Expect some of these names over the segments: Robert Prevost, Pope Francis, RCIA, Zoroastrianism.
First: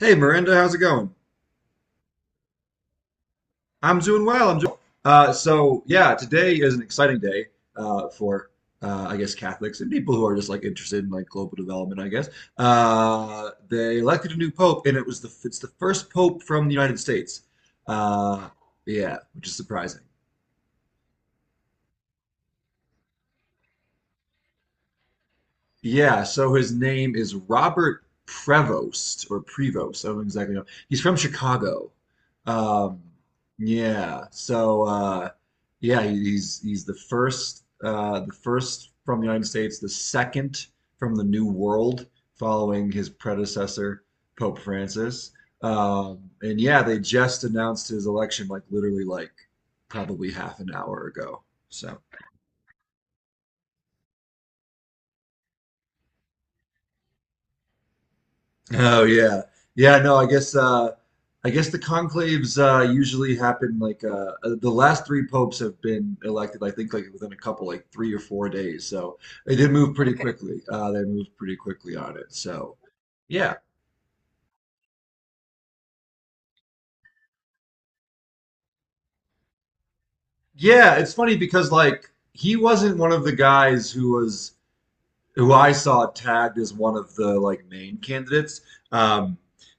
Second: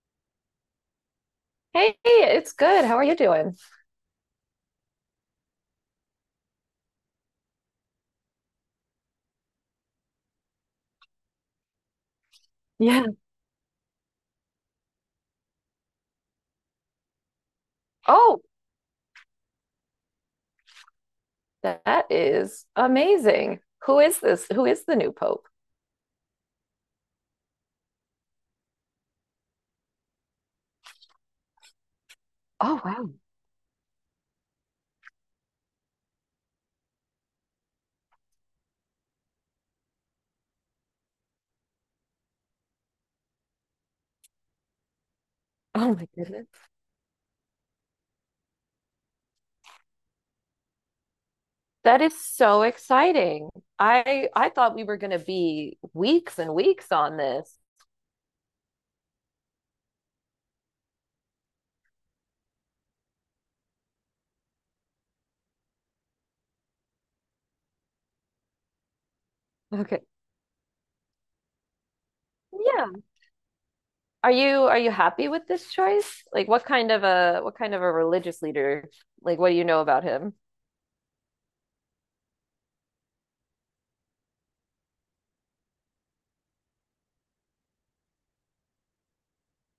Hey, Miranda, how's it going? Hey, it's good. How are you doing? I'm doing well. I'm doing well. So yeah. Today is an exciting day for I guess Catholics and people who are just like interested in like global development. I guess Yeah. They elected a new pope, and it was the first pope from the United States. Oh, Uh, yeah, which is surprising. that is amazing. Who is this? Who is the new pope? Yeah, so his name is Robert Prevost or Prevost. I don't exactly know. He's from Chicago. Oh, Um, wow. yeah, so yeah, he's the first from the United States, the second from the New World, following his predecessor Pope Francis. Oh, my goodness. And yeah, they just announced his election like literally like probably half an hour ago. So. That is so exciting. I thought we were going to be weeks and weeks on this. Oh yeah, yeah. No, I guess the conclaves usually happen like the last three popes have been elected. I think like within a couple, like 3 or 4 days. So they did move Okay. pretty. Okay. Quickly. They moved pretty quickly on it. So Yeah. yeah, Are you happy with this choice? Like what kind of a religious leader? Like what do you know about him? yeah. It's funny because like he wasn't one of the guys who was, who I saw tagged as one of the like main candidates. Um,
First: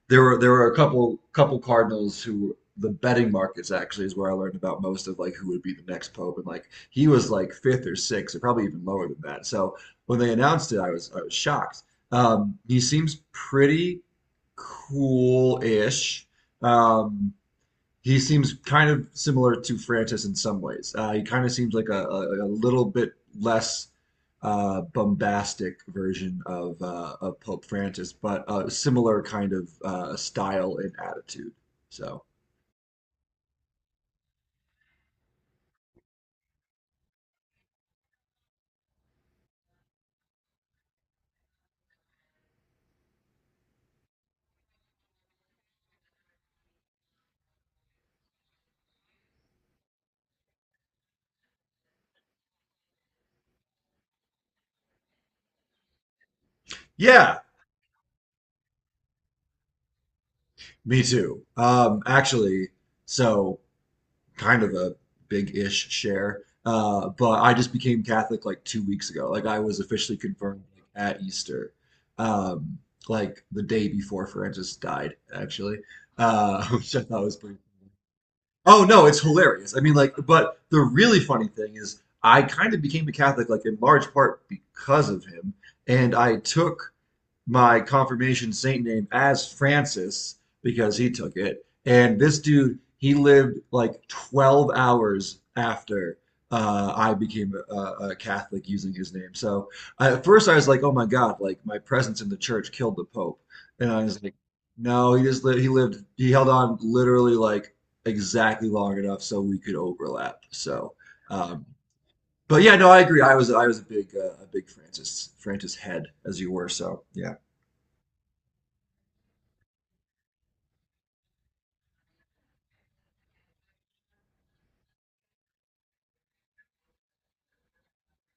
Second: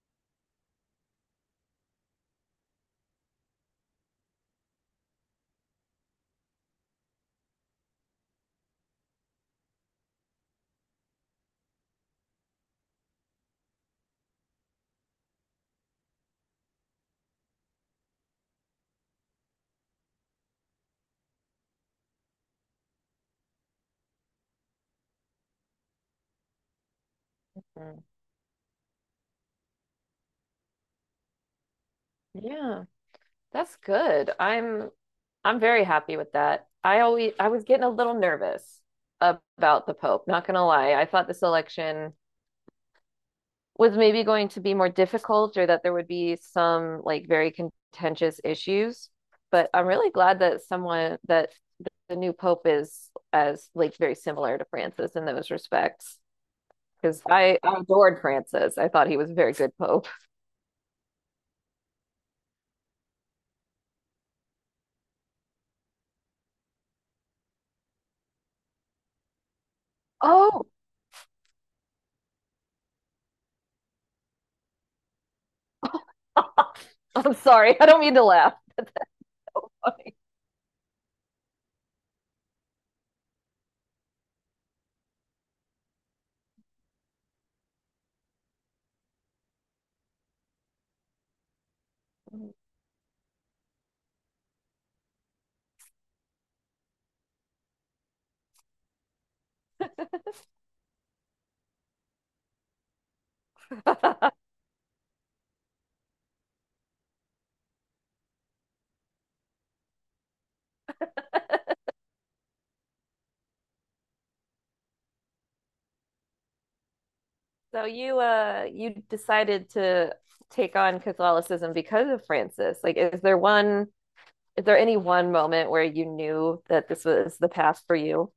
there were a couple Cardinals who the betting markets actually is where I learned about most of like who would be the next pope, and like he was like fifth or sixth, or probably even lower than that. So when they announced it, I was shocked. He seems pretty cool-ish. Um, he seems kind of similar to Francis in some ways. He kind of seems like a little bit less bombastic version of Pope Mm. Francis, but a similar kind of style and attitude. So, Yeah, that's good. I'm very happy with that. I was getting a little nervous about the Pope, not gonna lie. I thought this election was maybe going to be more difficult or that there would be some like very contentious issues, but I'm really glad that someone that the new pope is as like very similar to Francis in those respects. Because yeah, I adored Francis. I thought he was a very good pope. me too. Actually, so kind of a big-ish share. But I just became Catholic like 2 weeks ago. Like I was officially confirmed Oh, like, at Easter, um, like the day before Francis died, actually, which I thought I'm was pretty sorry. I funny. don't mean to laugh. Oh no, it's hilarious. I mean, like, but the really funny thing is, I kind of became a Catholic like in large part because of him, and I took my confirmation saint name as Francis because he took it. And this dude, he lived like 12 hours after I became a Catholic using his name. So I, at first I was like, oh my God, like my presence in the church killed the Pope. And I was like, no, he just lived, he held on literally like exactly long enough so we could overlap. So, um, but yeah, no, I agree. I was a big Francis head as you were. So yeah. So you decided to take on Catholicism because of Francis. Like, Is there any one moment where you knew that this was the path for you?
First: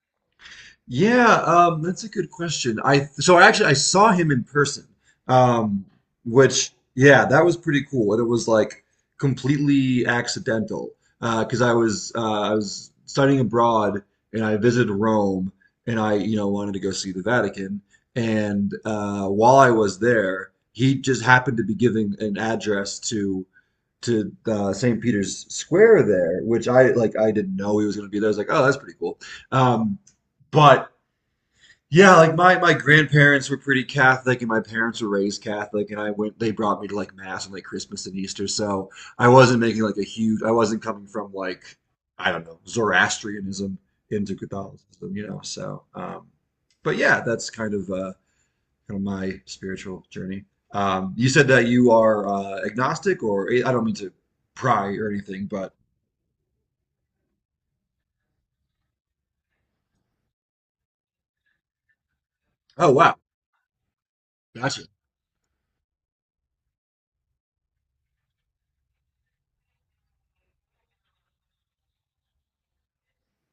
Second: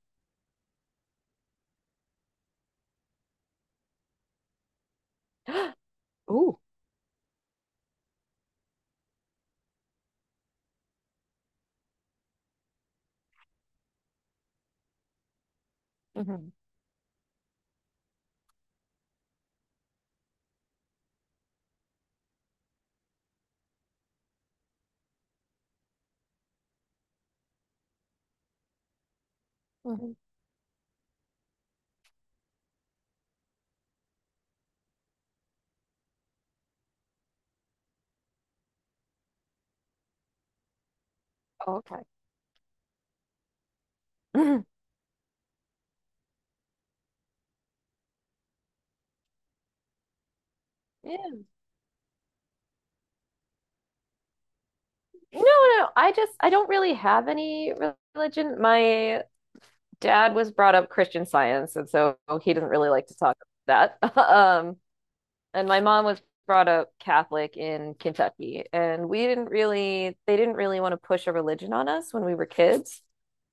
Yeah, that's a good question. I so I actually I saw him in person, um, Ooh. which yeah, that was pretty cool, and it was like completely accidental. Because I was studying abroad and I visited Rome and I you know Mhm. wanted to go see the Vatican and while I was there, he just happened to be giving an address to St. Peter's Square there, which I like I didn't know he was going to be there. I was like, oh, that's pretty cool. Um, Mhm. but yeah, like my grandparents were pretty Catholic, and my parents were raised Catholic, and I went. They brought me to like mass and like Christmas and Easter, so I wasn't making like a huge. I wasn't coming from like Oh, okay. I don't know Zoroastrianism into Mm-hmm. Catholicism, you know. So, but yeah, that's kind of my spiritual journey. You Yeah. said that you are agnostic, or I don't mean to pry or No, anything, but no. I just I don't really have any religion. My dad was brought up Christian science, and so he doesn't really oh like wow, to talk about that. Gotcha. And my mom was brought up Catholic in Kentucky, and we didn't really, they didn't really want to push a religion on us when we were kids.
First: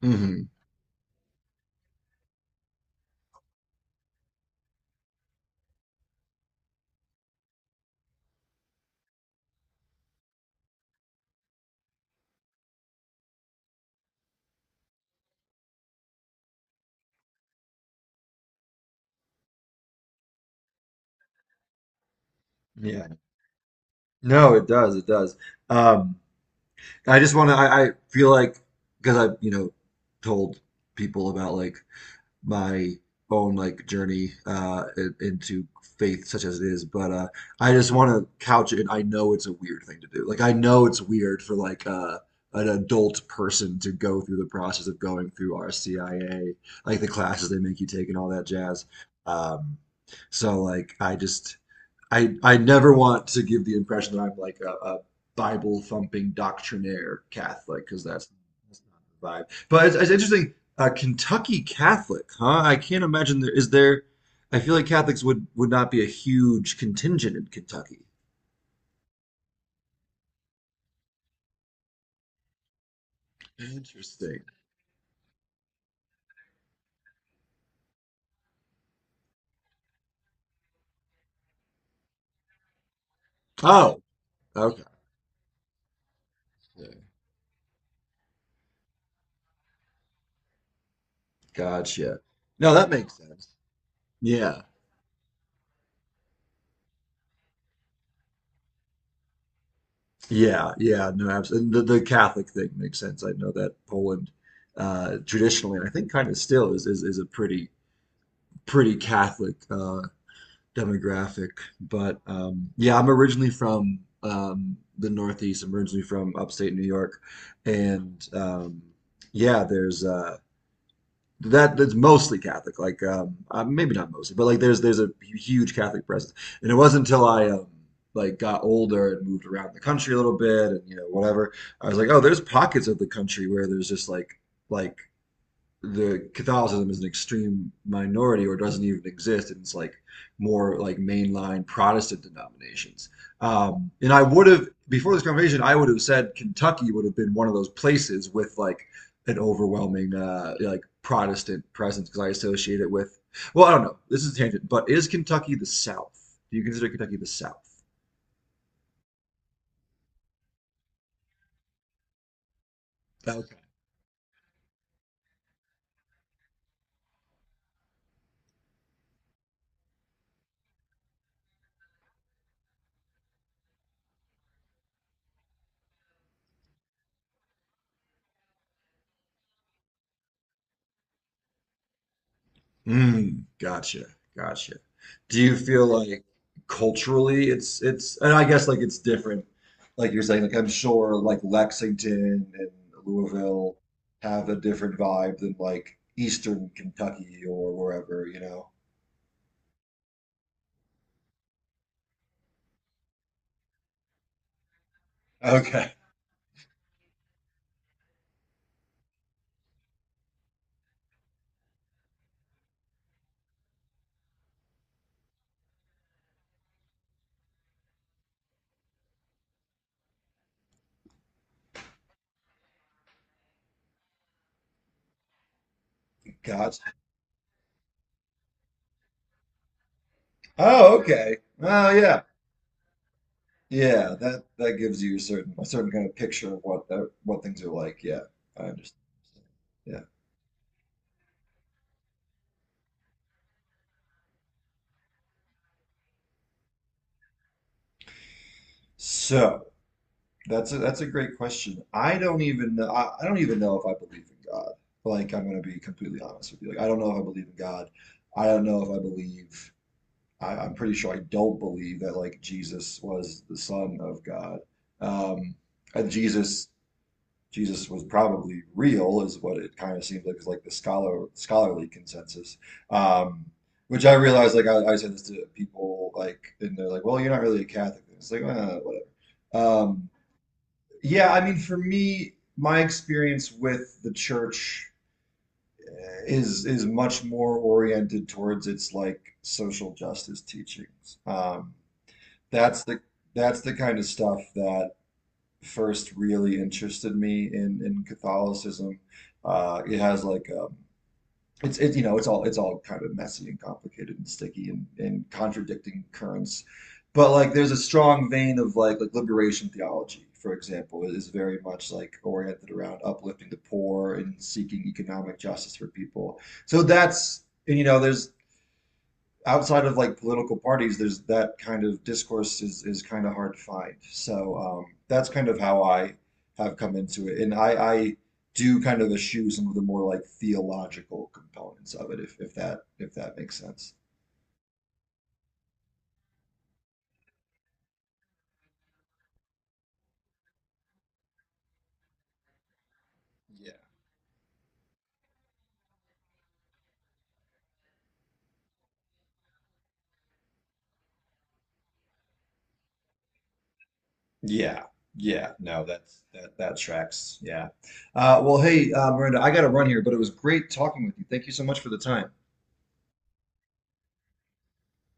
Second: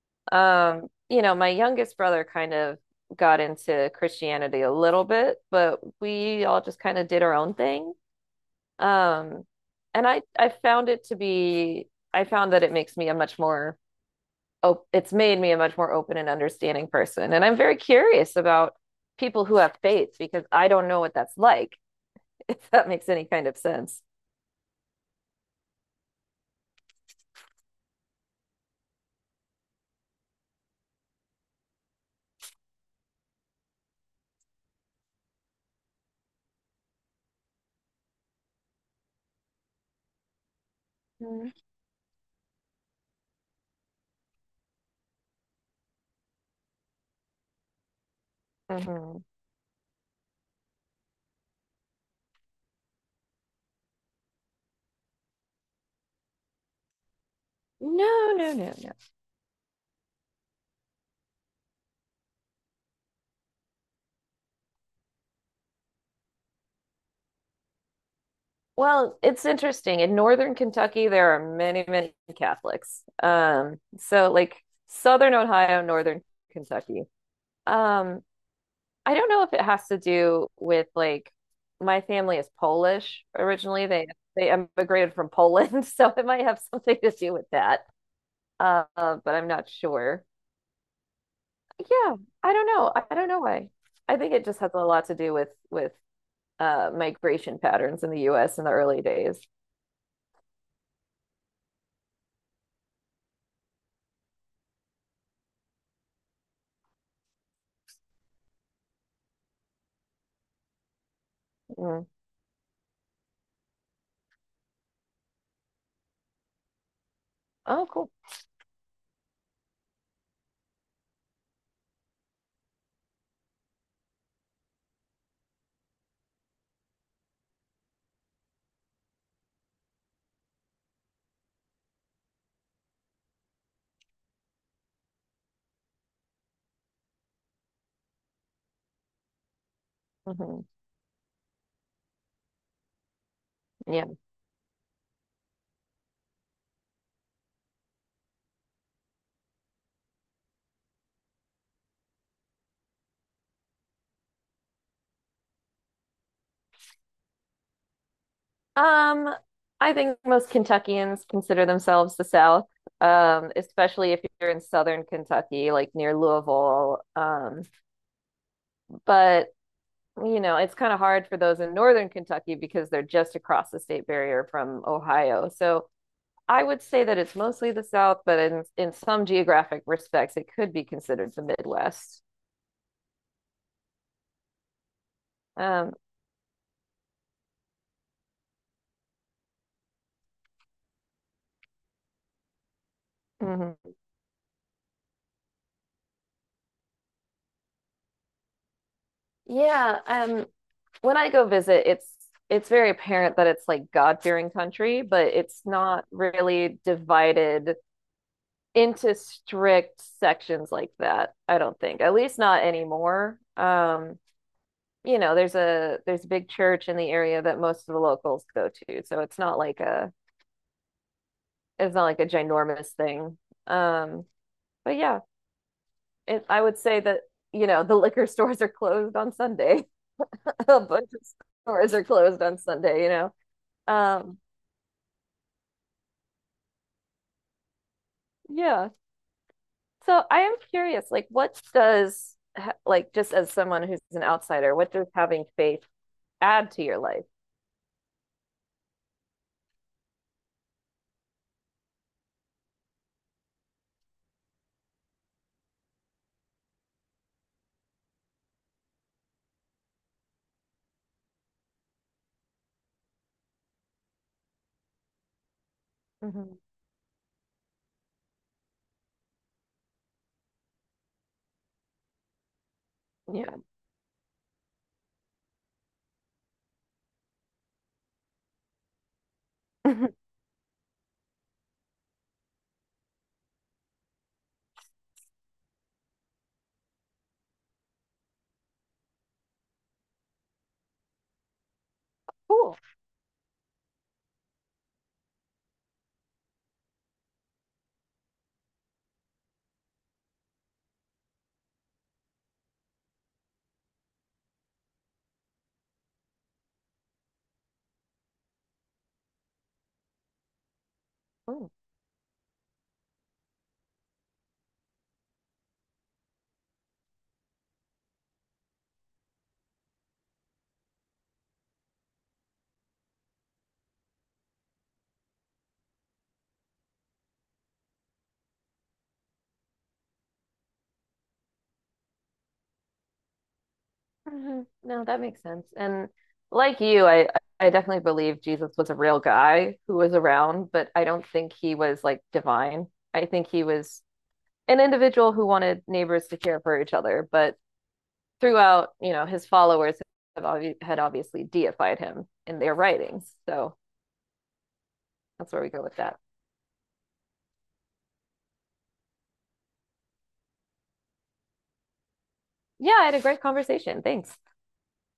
Hmm. You know, my youngest brother kind of got into Christianity a little bit, but we all just kind of did our own thing. Um, I found I found that it makes me a much more op- it's made me a much more open and understanding person. And I'm very curious about people who have faith because I don't know what that's like, if that Yeah, makes any kind of sense. no, it does, it does. Um, I just want to. I feel like because I've you know told people about like my own like journey into faith such as it is, but I just want to couch it in, I know it's a weird thing to do. Like I know it's weird Mhm. for like an adult person to go through the process of going through RCIA, like the classes they make you take and all that jazz. No, Um, so like I just. I never want to give the impression that I'm like a Bible thumping doctrinaire Catholic because no. that's not the vibe. But it's interesting. A Kentucky Catholic, huh? I can't imagine there is there. I feel like Catholics would not be a huge contingent in Kentucky. Well, it's interesting. In northern Kentucky, there are many, many Catholics. So Interesting. like southern Ohio, northern Kentucky. Um, I don't know if it has to do with like my family is Polish originally. Oh, They okay. immigrated from Poland, so it might have something to do with that. But I'm not sure. Yeah, Gotcha. I don't No, that know. I makes don't know sense. why. I think it just Yeah. has a lot to do with migration patterns in the U.S. in the early days. Yeah. Yeah. No, absolutely. The Catholic thing makes sense. I know that Poland, traditionally, and I think kind of still is, is a pretty pretty Catholic demographic. Mm. But yeah, I'm originally from the Northeast. I'm originally from upstate New York, Oh, cool. and yeah, there's that's mostly Catholic. Like maybe not mostly, but like there's a huge Catholic presence. And it wasn't until I like got older and moved around the country a little bit, and you know whatever, I was like, oh, there's pockets of the country where there's just like the Catholicism is an extreme minority or doesn't even exist, and it's like hmm more like mainline Protestant denominations. And Yeah. I would have before this conversation, I would have said Kentucky would have been one of those places with like an overwhelming like Protestant presence because I associate it with. Well, I don't know. This is a tangent, but is Kentucky the South? Do you consider Kentucky the South? Um, I think most Kentuckians consider themselves the South, That was. Especially if you're in Southern Kentucky, like near Louisville. But you know, it's kind of hard for those in northern Kentucky because they're just across the state barrier from Ohio. So I would say that it's mostly the South, but in some geographic respects, it could be considered the Midwest. Mm, gotcha, gotcha. Do you feel Um, like culturally it's and I guess like it's different. Like you're saying, like I'm sure like Lexington and Louisville mhm. have a different vibe than like Eastern Kentucky or wherever, you know. Yeah, when I go visit, it's very apparent that it's like God-fearing country, but it's Okay, not really divided into strict sections like that, I don't think. At least not anymore. You know, there's a big church in the area that most of the locals go to, so it's not like a ginormous thing. Um, but yeah, I would gotcha. say that you know the liquor stores are closed on Sunday. A Oh, bunch of okay. Oh, stores are yeah. closed on Sunday. You know, Yeah, um, that that gives you a certain kind of picture of what that what things are like. Yeah, I yeah. understand. Yeah. So I am curious, like, what does like just as someone who's an outsider, what does having faith add to your life? So that's a that's a great question. I don't even know. I don't even know if I believe in God. Like I'm gonna be completely honest with you. Like I don't know if I believe in God. I don't know if I believe. I'm pretty sure I don't believe that like Jesus was the Son of God. Um and Mhm. Jesus was probably real is what it kind of seems like is like the scholarly consensus. Um Yeah. which I realize like I say this to people like and they're like, well you're not really a Catholic. It's like whatever. Um yeah, I mean, for me, my experience with the church is much more oriented towards its like social justice teachings. Cool. that's the that's the kind of stuff that first really interested me in Catholicism. It has like it's it you know it's all kind of messy and complicated and sticky, and contradicting currents but like there's a strong vein of like liberation theology for example is very much like oriented around uplifting the poor and seeking economic justice for people so that's and you know there's outside of like political parties, there's that kind of discourse is kind of hard to find. So that's kind of how I have come into it, and I do kind of eschew some of the more like theological components of it, if if that makes sense. hmm No, that makes sense. And like you, I definitely believe Jesus was a real guy who was around, but I don't think he was like divine. I think he Yeah. was an individual who wanted neighbors to care for each other, but throughout, you know, his followers have obvi had obviously deified him in their writings. So Yeah, that's yeah, where we go no, with that. that's that tracks. Yeah. Well, hey, Miranda, I got to run here, but it was great talking with you. Thank you so much for the time. Yeah, I had a great conversation. Thanks.